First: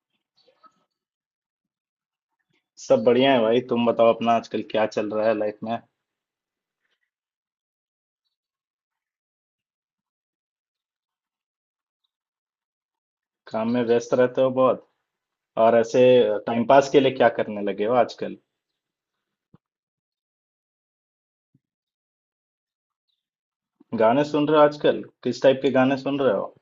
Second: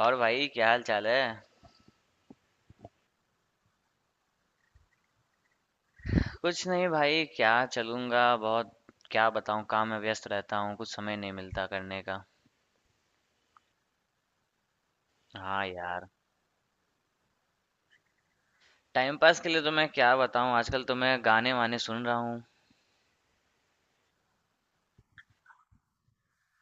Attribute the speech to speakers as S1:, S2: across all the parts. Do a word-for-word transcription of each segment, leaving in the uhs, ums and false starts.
S1: और भाई क्या हाल चाल है।
S2: सब बढ़िया है भाई। तुम बताओ, अपना आजकल क्या चल रहा है लाइफ में।
S1: कुछ नहीं भाई, क्या चलूंगा बहुत। क्या बताऊं, काम में व्यस्त रहता हूँ, कुछ समय नहीं मिलता करने का।
S2: काम में व्यस्त रहते हो बहुत?
S1: हाँ
S2: और ऐसे
S1: यार।
S2: टाइम पास के लिए क्या करने लगे हो आजकल?
S1: टाइम पास के लिए तो मैं क्या बताऊं, आजकल तो मैं गाने वाने सुन रहा हूँ।
S2: गाने सुन रहे हो आजकल? किस टाइप के गाने सुन रहे हो?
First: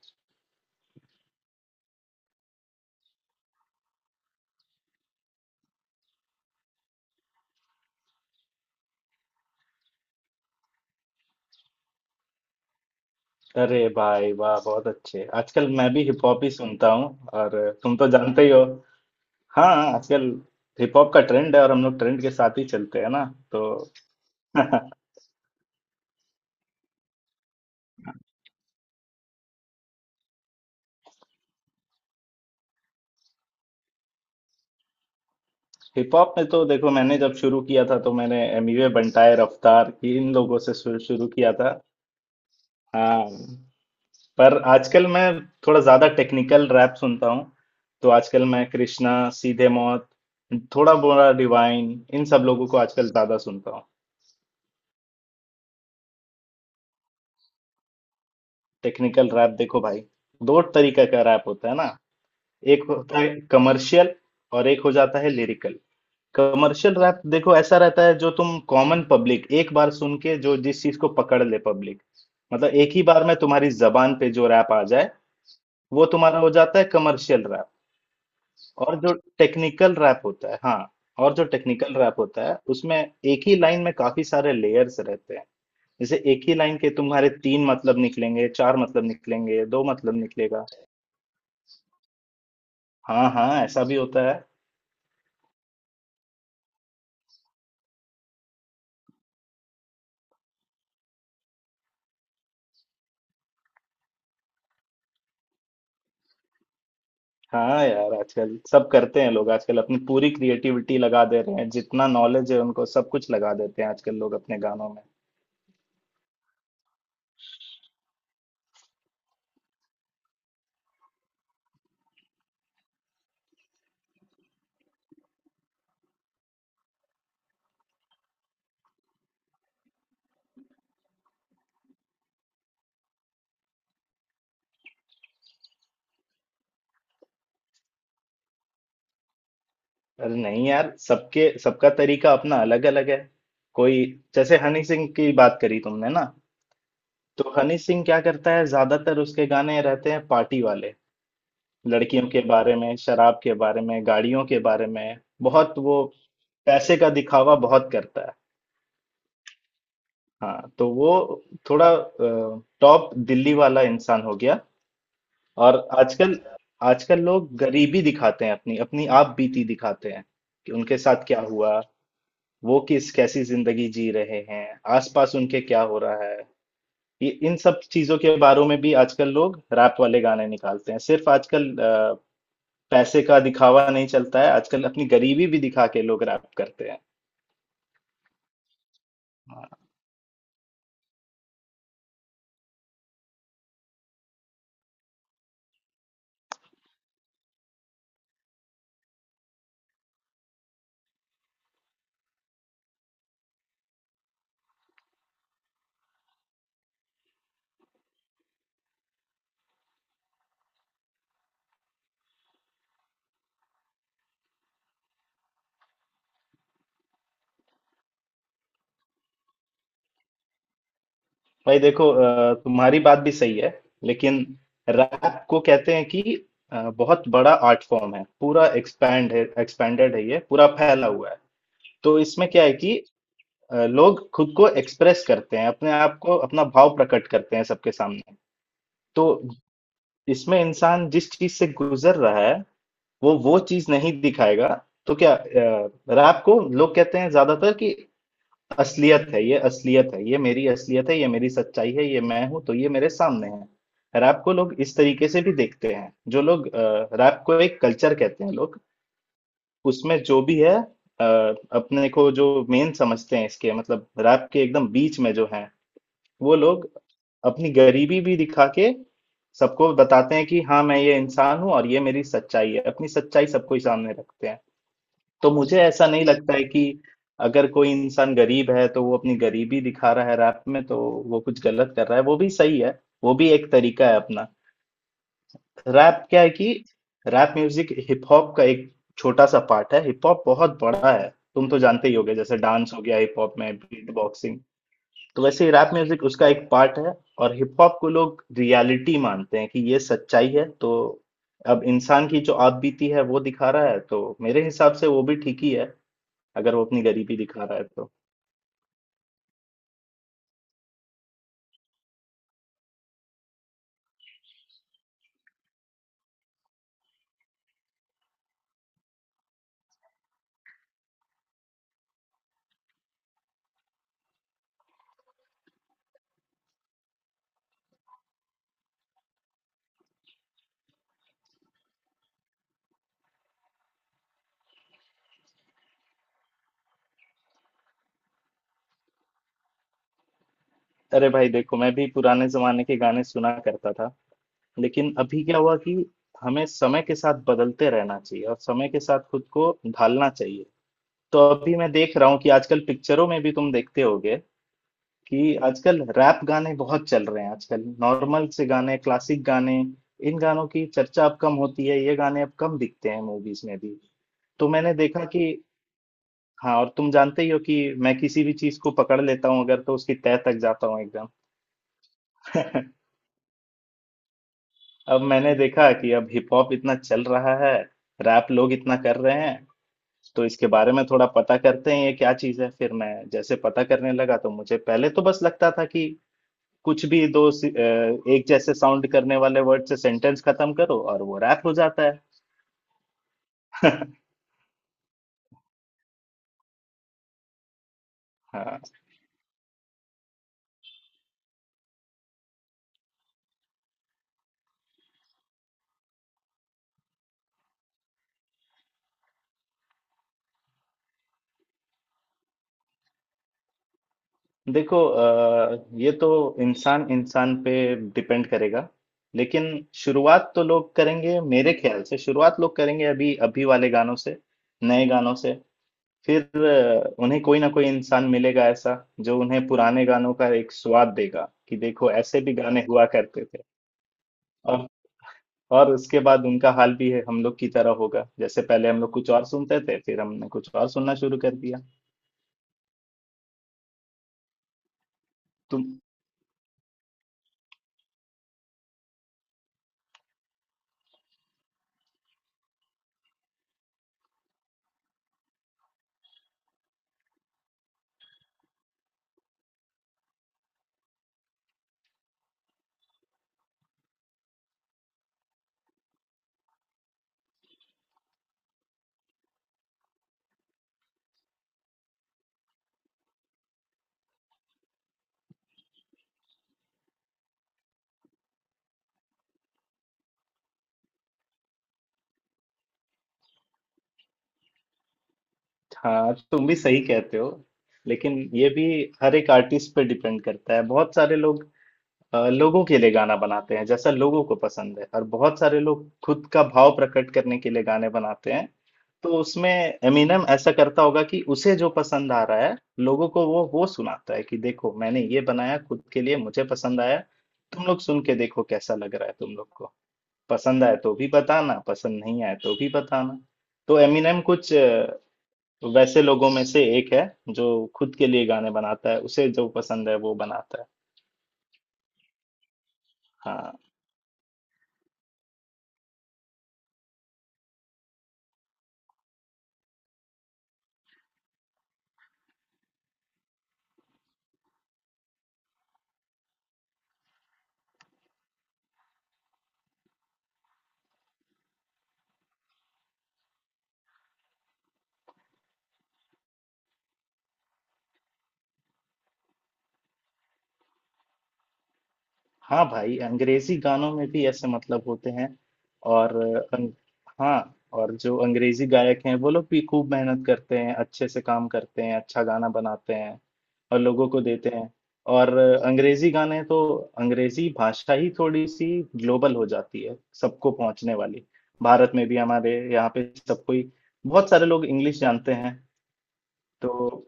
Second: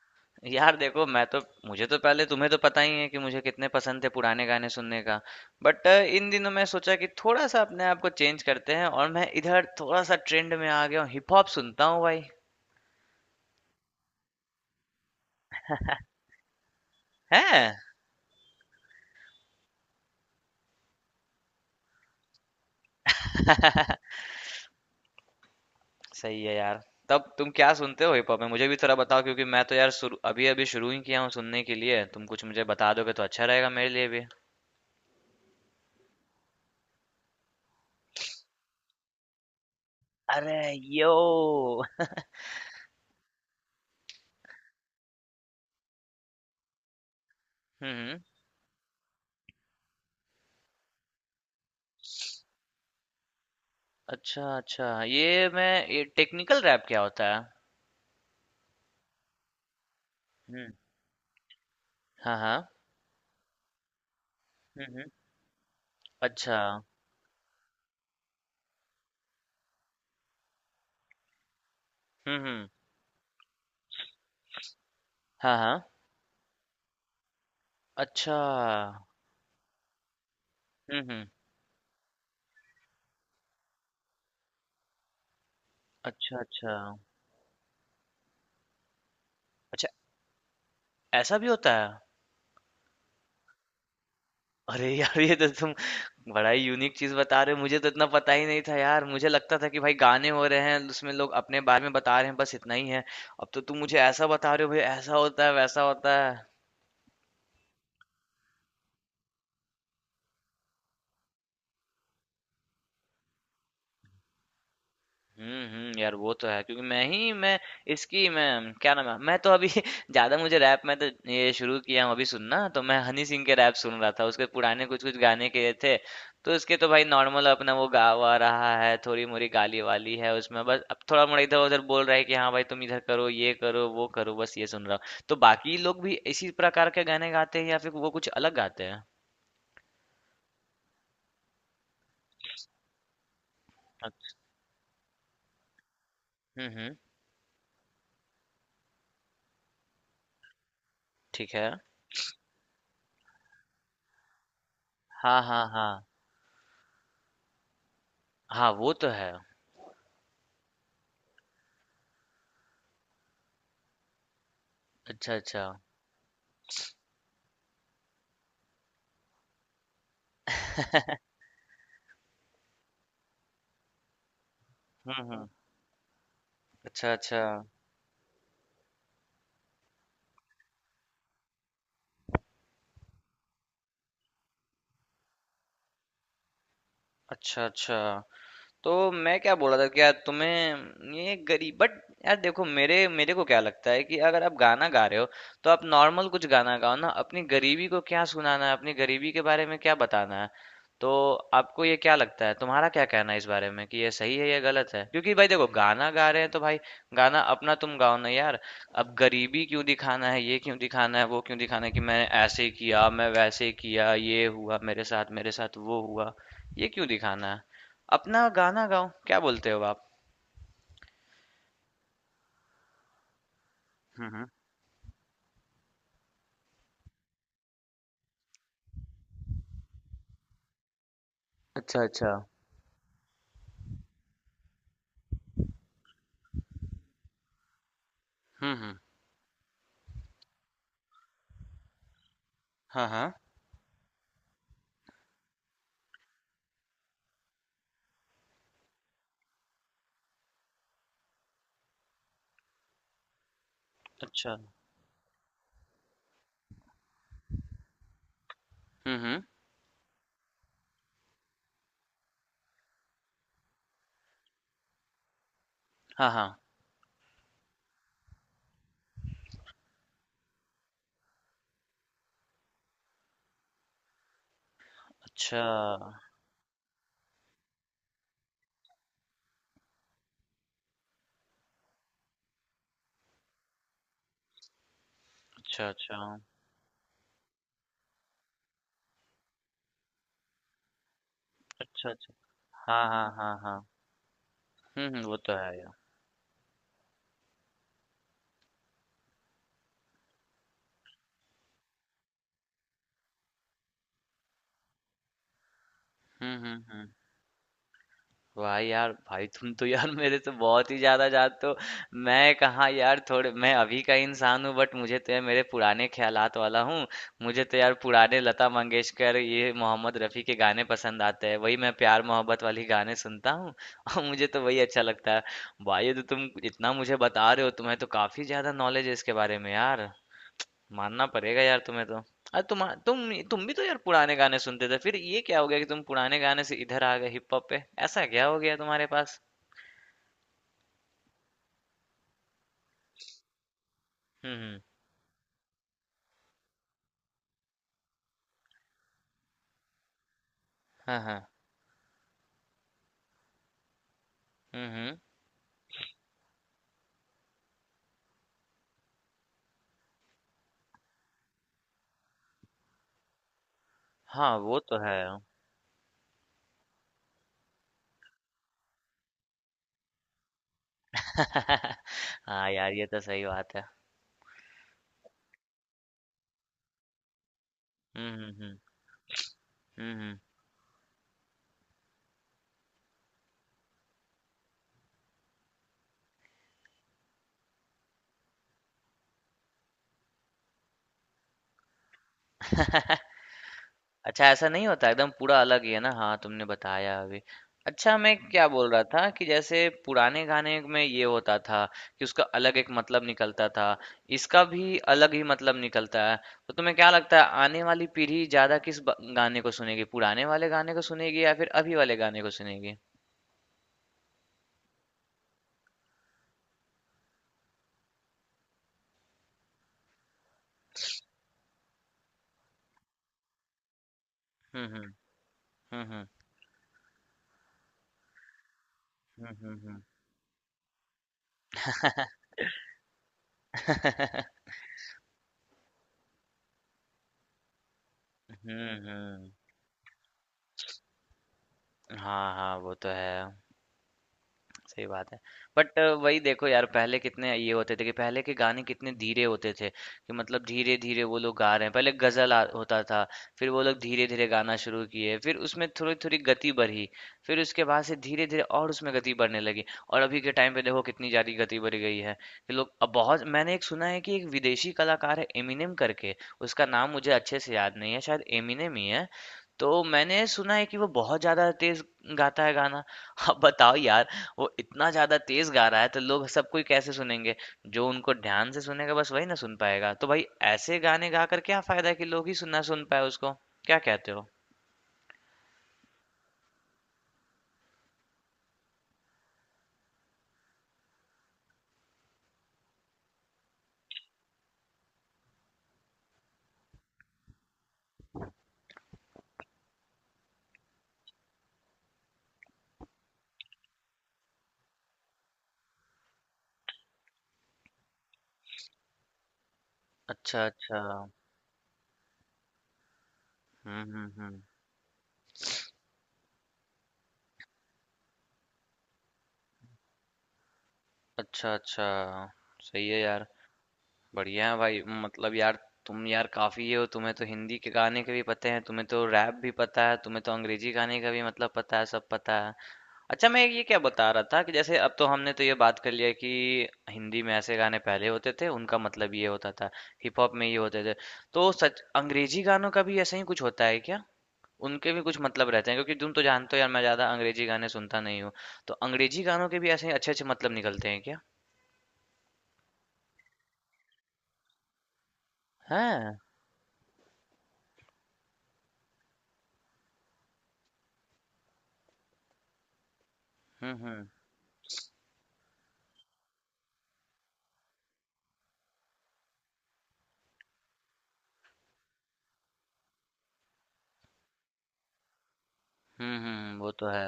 S1: यार देखो, मैं तो मुझे तो, पहले तुम्हें तो पता ही है कि मुझे कितने पसंद थे पुराने गाने सुनने का। बट इन दिनों मैं सोचा कि थोड़ा सा अपने आप को चेंज करते हैं, और मैं इधर थोड़ा सा ट्रेंड में आ गया हूँ, हिप हॉप सुनता हूँ भाई।
S2: अरे भाई वाह, बहुत अच्छे। आजकल मैं भी हिप हॉप ही सुनता हूँ, और
S1: है।
S2: तुम तो जानते ही हो। हाँ, आजकल हिप हॉप का ट्रेंड है और हम लोग ट्रेंड के साथ ही चलते हैं ना। तो
S1: सही है यार। तब तुम क्या सुनते हो हिप हॉप में, मुझे भी थोड़ा बताओ, क्योंकि मैं तो यार शुरू अभी अभी शुरू ही किया हूँ सुनने के लिए। तुम कुछ मुझे बता दोगे तो अच्छा रहेगा मेरे लिए भी।
S2: हिप हॉप में तो देखो, मैंने जब शुरू किया था तो मैंने एमिवे बंटाए रफ्तार, इन
S1: अरे,
S2: लोगों से शुरू
S1: यो।
S2: शुरू किया था। हाँ, पर आजकल मैं थोड़ा ज्यादा टेक्निकल रैप सुनता हूँ। तो
S1: हम्म।
S2: आजकल मैं कृष्णा, सीधे मौत, थोड़ा बोरा डिवाइन, इन सब लोगों को आजकल ज्यादा सुनता हूँ।
S1: अच्छा अच्छा, ये मैं, ये टेक्निकल रैप क्या होता है।
S2: टेक्निकल रैप देखो भाई, दो
S1: हम्म।
S2: तरीके का रैप होता है ना।
S1: हाँ हाँ।
S2: एक होता है कमर्शियल और एक
S1: हम्म
S2: हो
S1: हम्म,
S2: जाता है लिरिकल।
S1: अच्छा।
S2: कमर्शियल रैप देखो ऐसा रहता है, जो तुम कॉमन पब्लिक एक बार सुन के जो जिस चीज को पकड़ ले पब्लिक,
S1: हम्म हम्म।
S2: मतलब एक ही बार में तुम्हारी जबान पे जो रैप आ जाए,
S1: हाँ हाँ।
S2: वो तुम्हारा हो जाता है कमर्शियल।
S1: अच्छा।
S2: और जो टेक्निकल रैप होता है, हाँ,
S1: हम्म हम्म।
S2: और जो टेक्निकल रैप होता है उसमें एक ही लाइन में काफी सारे लेयर्स रहते हैं। जैसे
S1: अच्छा
S2: एक ही
S1: अच्छा।
S2: लाइन के तुम्हारे तीन मतलब निकलेंगे, चार मतलब निकलेंगे, दो
S1: अच्छा,
S2: मतलब निकलेगा।
S1: ऐसा भी होता है।
S2: हाँ हाँ, ऐसा भी होता है।
S1: अरे यार, ये तो तुम बड़ा ही यूनिक चीज बता रहे हो, मुझे तो इतना पता ही नहीं था यार। मुझे लगता था कि भाई गाने हो रहे हैं, उसमें लोग अपने बारे में बता रहे हैं, बस इतना ही है। अब तो तुम मुझे ऐसा बता रहे हो भाई, ऐसा होता है, वैसा होता है।
S2: हाँ यार, आजकल सब करते हैं लोग। आजकल अपनी पूरी क्रिएटिविटी लगा दे रहे हैं, जितना नॉलेज है उनको सब कुछ लगा देते हैं आजकल लोग अपने गानों में।
S1: हुँ, हुँ। यार वो तो है, क्योंकि मैं ही मैं इसकी मैं, क्या नाम है, मैं तो अभी ज़्यादा मुझे रैप में तो ये शुरू किया हूँ अभी सुनना। तो मैं हनी सिंह के रैप सुन रहा था, उसके पुराने कुछ कुछ गाने के थे। तो उसके तो भाई नॉर्मल अपना वो गा वा रहा है, थोड़ी मोरी गाली वाली है उसमें, बस अब थोड़ा मोड़ा इधर उधर बोल रहा है कि हाँ भाई तुम इधर करो, ये करो, वो करो, बस ये सुन रहा हूँ। तो बाकी लोग भी इसी प्रकार के गाने गाते हैं या फिर वो कुछ अलग गाते हैं।
S2: अरे नहीं यार, सबके सबका तरीका अपना अलग अलग है। कोई,
S1: अच्छा।
S2: जैसे हनी सिंह की बात करी तुमने ना,
S1: हम्म हम्म।
S2: तो हनी सिंह क्या करता है, ज्यादातर उसके गाने रहते हैं पार्टी वाले,
S1: ठीक है।
S2: लड़कियों के बारे में, शराब के बारे में, गाड़ियों के बारे में,
S1: हाँ हाँ
S2: बहुत
S1: हाँ
S2: वो पैसे का दिखावा बहुत करता है।
S1: हाँ, वो तो है।
S2: हाँ, तो वो थोड़ा टॉप दिल्ली वाला इंसान हो गया।
S1: अच्छा अच्छा।
S2: और आजकल, आजकल लोग गरीबी दिखाते हैं, अपनी अपनी आप बीती दिखाते हैं कि उनके साथ क्या हुआ, वो किस कैसी जिंदगी जी रहे हैं,
S1: हम्म
S2: आसपास
S1: हम्म।
S2: उनके क्या हो रहा है।
S1: अच्छा,
S2: ये
S1: अच्छा।
S2: इन सब चीजों के बारे में भी आजकल लोग रैप वाले गाने निकालते हैं। सिर्फ आजकल अ, पैसे का दिखावा नहीं चलता है आजकल, अपनी गरीबी भी दिखा के लोग रैप करते हैं।
S1: अच्छा, अच्छा। तो मैं क्या बोल रहा था
S2: हाँ,
S1: कि यार तुम्हें ये गरीब, बट यार देखो, मेरे मेरे को क्या लगता है कि अगर आप गाना गा रहे हो तो आप नॉर्मल कुछ गाना गाओ ना, अपनी गरीबी को क्या सुनाना है, अपनी गरीबी के बारे में क्या बताना है। तो आपको ये क्या लगता है, तुम्हारा क्या कहना है इस बारे में, कि ये सही है या गलत है? क्योंकि भाई देखो, गाना गा रहे हैं तो भाई गाना अपना तुम गाओ ना यार। अब गरीबी क्यों दिखाना है, ये क्यों दिखाना है, वो क्यों दिखाना है कि मैंने ऐसे किया, मैं वैसे किया, ये हुआ मेरे साथ, मेरे साथ वो हुआ। ये क्यों दिखाना है? अपना गाना गाओ, क्या बोलते हो आप?
S2: भाई देखो, अ, तुम्हारी बात भी सही है,
S1: हुँ,
S2: लेकिन
S1: हुँ।
S2: रैप को कहते हैं कि अ, बहुत बड़ा आर्ट फॉर्म है, पूरा एक्सपैंड है, एक्सपैंडेड है, ये पूरा फैला हुआ है।
S1: अच्छा,
S2: तो
S1: अच्छा।
S2: इसमें क्या है कि अ, लोग खुद को एक्सप्रेस करते हैं, अपने आप को अपना भाव प्रकट करते हैं सबके सामने।
S1: हुँ, हुँ।
S2: तो इसमें इंसान जिस चीज से गुजर रहा है,
S1: हाँ,
S2: वो
S1: हाँ।
S2: वो चीज नहीं दिखाएगा तो क्या? रैप को लोग कहते हैं ज्यादातर कि असलियत है ये, असलियत है ये, मेरी असलियत है ये, मेरी सच्चाई है ये, मैं हूं तो ये मेरे सामने है। रैप को
S1: अच्छा।
S2: लोग इस तरीके से भी देखते हैं, जो लोग रैप को एक कल्चर कहते हैं लोग,
S1: हुँ, हुँ।
S2: उसमें जो भी है अ, अपने को जो मेन समझते हैं, इसके मतलब रैप के एकदम बीच में जो है,
S1: हाँ,
S2: वो
S1: हाँ।
S2: लोग अपनी गरीबी भी दिखा के सबको बताते हैं कि हाँ, मैं ये इंसान हूँ और ये मेरी सच्चाई है, अपनी सच्चाई सबको ही सामने रखते हैं। तो
S1: अच्छा।
S2: मुझे ऐसा नहीं लगता है कि अगर कोई इंसान गरीब है तो वो अपनी गरीबी दिखा रहा है रैप में, तो वो कुछ गलत कर रहा है। वो भी सही है, वो भी एक तरीका है अपना।
S1: अच्छा, अच्छा।
S2: रैप क्या है कि रैप म्यूजिक हिप हॉप का एक छोटा सा पार्ट है, हिप हॉप बहुत बड़ा है। तुम तो जानते
S1: अच्छा,
S2: ही
S1: अच्छा।
S2: होगे, जैसे डांस हो
S1: हाँ,
S2: गया
S1: हाँ,
S2: हिप हॉप
S1: हाँ,
S2: में,
S1: हाँ।
S2: बीट बॉक्सिंग,
S1: हुँ, हुँ, वो
S2: तो
S1: तो
S2: वैसे ही
S1: है
S2: रैप
S1: यार।
S2: म्यूजिक उसका एक पार्ट है। और हिप हॉप को लोग रियलिटी मानते हैं कि ये सच्चाई है, तो अब इंसान की जो आप बीती है वो दिखा रहा है तो मेरे हिसाब से वो भी ठीक ही है,
S1: हुँ,
S2: अगर
S1: हुँ,
S2: वो अपनी
S1: हुँ।
S2: गरीबी दिखा रहा है तो।
S1: वाह यार भाई, तुम तो यार मेरे से बहुत ही ज्यादा जानते हो। मैं कहाँ यार, थोड़े मैं अभी का इंसान हूँ बट मुझे तो यार मेरे पुराने ख्यालात वाला हूँ। मुझे तो यार पुराने लता मंगेशकर, ये मोहम्मद रफ़ी के गाने पसंद आते हैं, वही मैं प्यार मोहब्बत वाली गाने सुनता हूँ। और मुझे तो वही अच्छा लगता है। भाई ये तो तुम इतना मुझे बता रहे हो, तुम्हें तो काफी ज्यादा नॉलेज है इसके बारे में यार। मानना पड़ेगा यार तुम्हें तो। अरे तुम तुम तुम भी तो यार पुराने गाने सुनते थे, फिर ये क्या हो गया कि तुम पुराने गाने से इधर आ गए हिप हॉप पे? ऐसा क्या हो गया तुम्हारे पास?
S2: अरे भाई देखो, मैं भी पुराने जमाने के गाने सुना करता था,
S1: हम्म हम्म।
S2: लेकिन अभी क्या हुआ कि हमें समय के साथ बदलते रहना चाहिए और समय के साथ खुद को ढालना चाहिए।
S1: हाँ हाँ।
S2: तो अभी मैं देख रहा हूँ कि आजकल पिक्चरों में भी तुम देखते होगे
S1: हम्म हम्म।
S2: कि आजकल रैप गाने बहुत चल रहे हैं। आजकल नॉर्मल से गाने, क्लासिक गाने, इन गानों की चर्चा अब कम होती है, ये गाने अब कम दिखते हैं मूवीज में भी।
S1: हाँ,
S2: तो
S1: वो
S2: मैंने
S1: तो है।
S2: देखा कि, हाँ, और तुम जानते ही हो कि मैं किसी भी चीज को पकड़ लेता हूँ अगर, तो उसकी तह तक जाता हूँ एकदम।
S1: हाँ यार, ये तो सही बात है।
S2: अब मैंने देखा कि अब हिप हॉप इतना चल रहा है,
S1: हम्म
S2: रैप
S1: हम्म
S2: लोग
S1: हम्म।
S2: इतना कर रहे हैं,
S1: हम्म हम्म।
S2: तो इसके बारे में थोड़ा पता करते हैं ये क्या चीज है। फिर मैं जैसे पता करने लगा तो मुझे पहले तो बस लगता था कि कुछ भी दो सी- अ, एक जैसे साउंड करने वाले वर्ड से सेंटेंस खत्म करो और वो रैप हो जाता है।
S1: अच्छा, ऐसा नहीं होता, एकदम पूरा अलग ही है ना। हाँ, तुमने बताया अभी। अच्छा मैं क्या
S2: हाँ,
S1: बोल रहा था, कि जैसे पुराने गाने में ये होता था कि उसका अलग एक मतलब निकलता था, इसका भी अलग ही मतलब निकलता है। तो तुम्हें क्या लगता है, आने वाली पीढ़ी ज्यादा किस ब- गाने को सुनेगी, पुराने वाले गाने को सुनेगी या फिर अभी वाले गाने को सुनेगी?
S2: देखो अ, ये तो इंसान इंसान पे डिपेंड करेगा, लेकिन शुरुआत तो लोग करेंगे मेरे ख्याल से, शुरुआत लोग करेंगे अभी अभी वाले गानों से,
S1: हम्म
S2: नए
S1: हम्म।
S2: गानों से।
S1: हम्म।
S2: फिर अ, उन्हें कोई ना कोई इंसान मिलेगा ऐसा, जो
S1: हम्म
S2: उन्हें
S1: हम्म हम्म।
S2: पुराने गानों का एक स्वाद देगा कि देखो, ऐसे भी गाने हुआ करते थे।
S1: हम्म
S2: और और उसके बाद उनका हाल भी है हम लोग की तरह होगा, जैसे
S1: हम्म
S2: पहले हम लोग कुछ और
S1: हम्म,
S2: सुनते थे फिर हमने कुछ और सुनना शुरू कर दिया।
S1: हाँ हाँ वो तो है। सही बात है।
S2: तुम,
S1: बट वही देखो यार, पहले कितने ये होते थे कि पहले के गाने कितने धीरे होते थे, कि मतलब धीरे धीरे वो लोग गा रहे हैं, पहले गजल आ, होता था। फिर वो लोग धीरे धीरे गाना शुरू किए, फिर उसमें थोड़ी थोड़ी गति बढ़ी। फिर उसके बाद से धीरे धीरे और उसमें गति बढ़ने लगी, और अभी के टाइम पे देखो कितनी ज्यादा गति बढ़ गई है, कि लोग अब बहुत, मैंने एक सुना है कि एक विदेशी कलाकार है एमिनेम करके। उसका नाम मुझे अच्छे से याद नहीं है, शायद एमिनेम ही है। तो मैंने सुना है कि वो बहुत ज्यादा तेज गाता है गाना। अब बताओ यार, वो इतना ज़्यादा तेज़ गा रहा है तो लोग सब कोई कैसे सुनेंगे? जो उनको ध्यान से सुनेगा बस वही ना सुन पाएगा। तो भाई ऐसे गाने गा कर क्या फ़ायदा है कि लोग ही सुन ना सुन पाएँ उसको? क्या कहते हो?
S2: हाँ, तुम भी सही कहते हो, लेकिन ये भी हर एक आर्टिस्ट पे डिपेंड करता है। बहुत सारे लोग अ, लोगों के लिए गाना बनाते हैं जैसा लोगों को पसंद है, और बहुत सारे लोग खुद का भाव प्रकट करने के लिए गाने बनाते हैं। तो उसमें एमिनम ऐसा करता होगा कि उसे जो पसंद आ रहा है, लोगों को वो वो सुनाता है कि देखो, मैंने ये बनाया खुद के लिए, मुझे पसंद आया, तुम लोग सुन के देखो कैसा लग रहा है तुम लोग को।
S1: अच्छा,
S2: पसंद आए
S1: अच्छा।
S2: तो भी बताना, पसंद नहीं आए तो भी बताना। तो
S1: हुँ, हुँ,
S2: एमिनम
S1: हुँ।
S2: कुछ अ, वैसे लोगों में से एक है जो खुद के लिए गाने बनाता है, उसे जो पसंद है वो बनाता है।
S1: अच्छा, अच्छा। सही है यार।
S2: हाँ।
S1: बढ़िया है भाई, मतलब यार तुम यार काफ़ी ये हो, तुम्हें तो हिंदी के गाने के भी पते हैं, तुम्हें तो रैप भी पता है, तुम्हें तो अंग्रेज़ी गाने का भी मतलब पता है, सब पता है। अच्छा मैं ये क्या बता रहा था, कि जैसे अब तो हमने तो ये बात कर लिया कि हिंदी में ऐसे गाने पहले होते थे, उनका मतलब ये होता था, हिप हॉप में ये होते थे। तो सच अंग्रेजी गानों का भी ऐसा ही कुछ होता है क्या, उनके भी कुछ मतलब रहते हैं? क्योंकि तुम तो जानते हो यार, मैं ज्यादा अंग्रेजी गाने सुनता नहीं हूँ। तो अंग्रेजी गानों के भी ऐसे ही अच्छे अच्छे मतलब निकलते हैं क्या?
S2: हाँ भाई, अंग्रेजी गानों में भी ऐसे मतलब होते हैं। और
S1: हैं।
S2: अंग, हाँ, और जो अंग्रेजी गायक हैं वो लोग भी खूब मेहनत करते हैं, अच्छे से काम करते हैं, अच्छा गाना बनाते हैं
S1: हम्म
S2: और
S1: हम्म।
S2: लोगों को देते हैं। और अंग्रेजी गाने तो, अंग्रेजी भाषा ही थोड़ी सी ग्लोबल हो जाती है, सबको पहुंचने वाली। भारत में भी हमारे यहाँ पे सबको ही, बहुत सारे लोग इंग्लिश जानते हैं।
S1: हम्म हम्म, वो
S2: तो
S1: तो है।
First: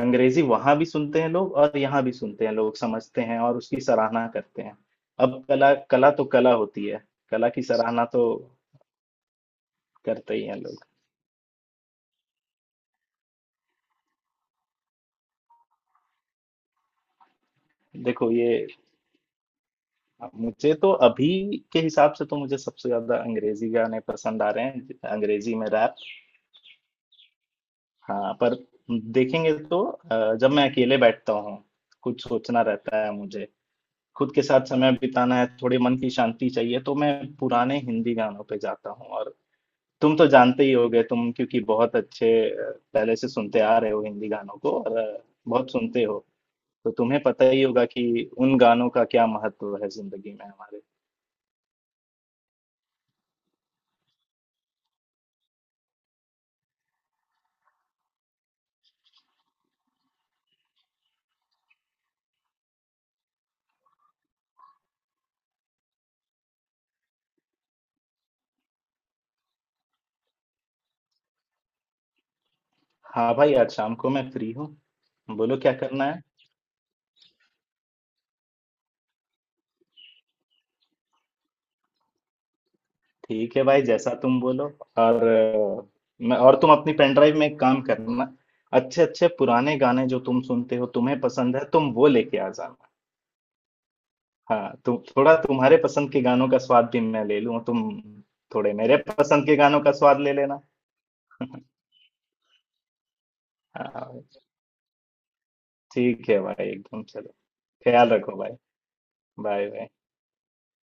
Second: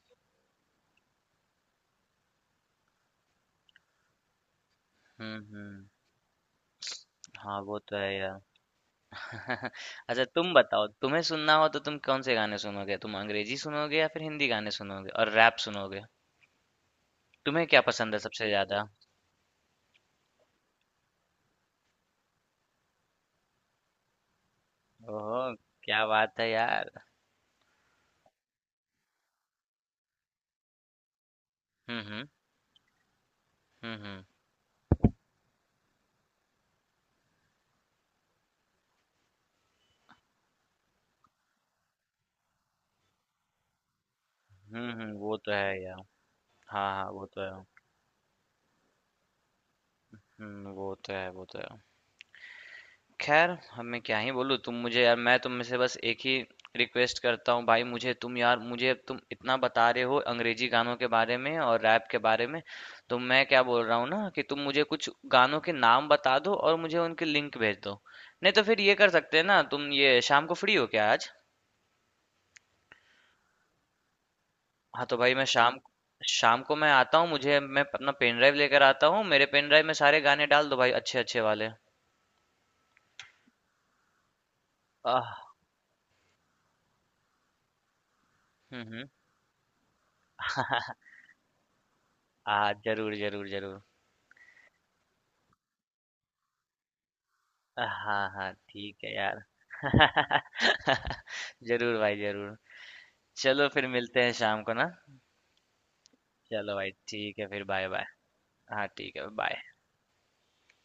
S2: अंग्रेजी वहां भी सुनते हैं लोग और यहाँ भी सुनते हैं लोग, समझते हैं और उसकी सराहना करते हैं।
S1: हम्म
S2: अब कला
S1: हम्म।
S2: कला तो कला होती है, कला
S1: हाँ,
S2: की
S1: वो तो
S2: सराहना
S1: है
S2: तो
S1: यार। अच्छा
S2: करते ही
S1: तुम
S2: हैं लोग।
S1: बताओ, तुम्हें सुनना हो तो तुम कौन से गाने सुनोगे, तुम अंग्रेजी सुनोगे या फिर हिंदी गाने सुनोगे और रैप सुनोगे? तुम्हें क्या पसंद है
S2: देखो
S1: सबसे
S2: ये,
S1: ज़्यादा?
S2: मुझे तो अभी के हिसाब से तो मुझे सबसे ज्यादा अंग्रेजी गाने पसंद आ रहे हैं,
S1: ओह!
S2: अंग्रेजी में रैप।
S1: क्या बात है यार।
S2: हाँ, पर देखेंगे तो अ, जब मैं अकेले बैठता हूँ,
S1: हुँ,
S2: कुछ
S1: हुँ।
S2: सोचना रहता है मुझे,
S1: हुँ, हुँ।
S2: खुद के साथ समय बिताना है, थोड़ी मन की शांति चाहिए, तो मैं पुराने हिंदी गानों पे जाता हूँ। और तुम तो जानते ही होगे तुम, क्योंकि बहुत अच्छे अ, पहले से सुनते आ रहे हो हिंदी गानों को,
S1: हुँ,
S2: और
S1: हुँ,
S2: अ,
S1: वो तो
S2: बहुत
S1: है यार।
S2: सुनते हो,
S1: हाँ,
S2: तो
S1: हाँ,
S2: तुम्हें
S1: वो तो
S2: पता ही
S1: है।
S2: होगा कि उन गानों का क्या महत्व है जिंदगी में
S1: हुँ,
S2: हमारे।
S1: वो तो है, वो तो है। ख़ैर, अब मैं क्या ही बोलूँ, तुम मुझे यार, मैं तुम में से बस एक ही रिक्वेस्ट करता हूँ भाई, मुझे तुम यार, मुझे अब तुम इतना बता रहे हो अंग्रेज़ी गानों के बारे में और रैप के बारे में, तो मैं क्या बोल रहा हूँ ना, कि तुम मुझे कुछ गानों के नाम बता दो और मुझे उनकी लिंक भेज दो। नहीं तो फिर ये कर सकते हैं ना, तुम ये शाम को फ्री हो क्या आज?
S2: हाँ भाई, आज शाम को मैं फ्री हूँ,
S1: हाँ तो भाई मैं
S2: बोलो क्या
S1: शाम
S2: करना है।
S1: शाम को मैं आता हूँ, मुझे मैं अपना पेन ड्राइव लेकर आता हूँ, मेरे पेन ड्राइव में सारे गाने डाल दो भाई अच्छे अच्छे वाले।
S2: ठीक है भाई, जैसा तुम बोलो। और
S1: आह।
S2: अ, मैं, और तुम अपनी पेन ड्राइव में एक काम करना,
S1: हम्म
S2: अच्छे
S1: हम्म।
S2: अच्छे पुराने गाने जो तुम सुनते हो, तुम्हें पसंद है, तुम वो लेके आ
S1: आ,
S2: जाना।
S1: जरूर जरूर जरूर।
S2: हाँ, तुम थोड़ा, तुम्हारे पसंद के गानों का स्वाद भी मैं ले लूँ, तुम
S1: हाँ हाँ,
S2: थोड़े मेरे
S1: ठीक है यार।
S2: पसंद के गानों का स्वाद ले लेना।
S1: जरूर भाई जरूर। चलो फिर
S2: हाँ,
S1: मिलते हैं शाम को ना।
S2: ठीक है भाई,
S1: चलो भाई,
S2: एकदम चलो।
S1: ठीक है, फिर बाय बाय।
S2: ख्याल रखो भाई।
S1: हाँ ठीक है, बाय।
S2: Bye bye.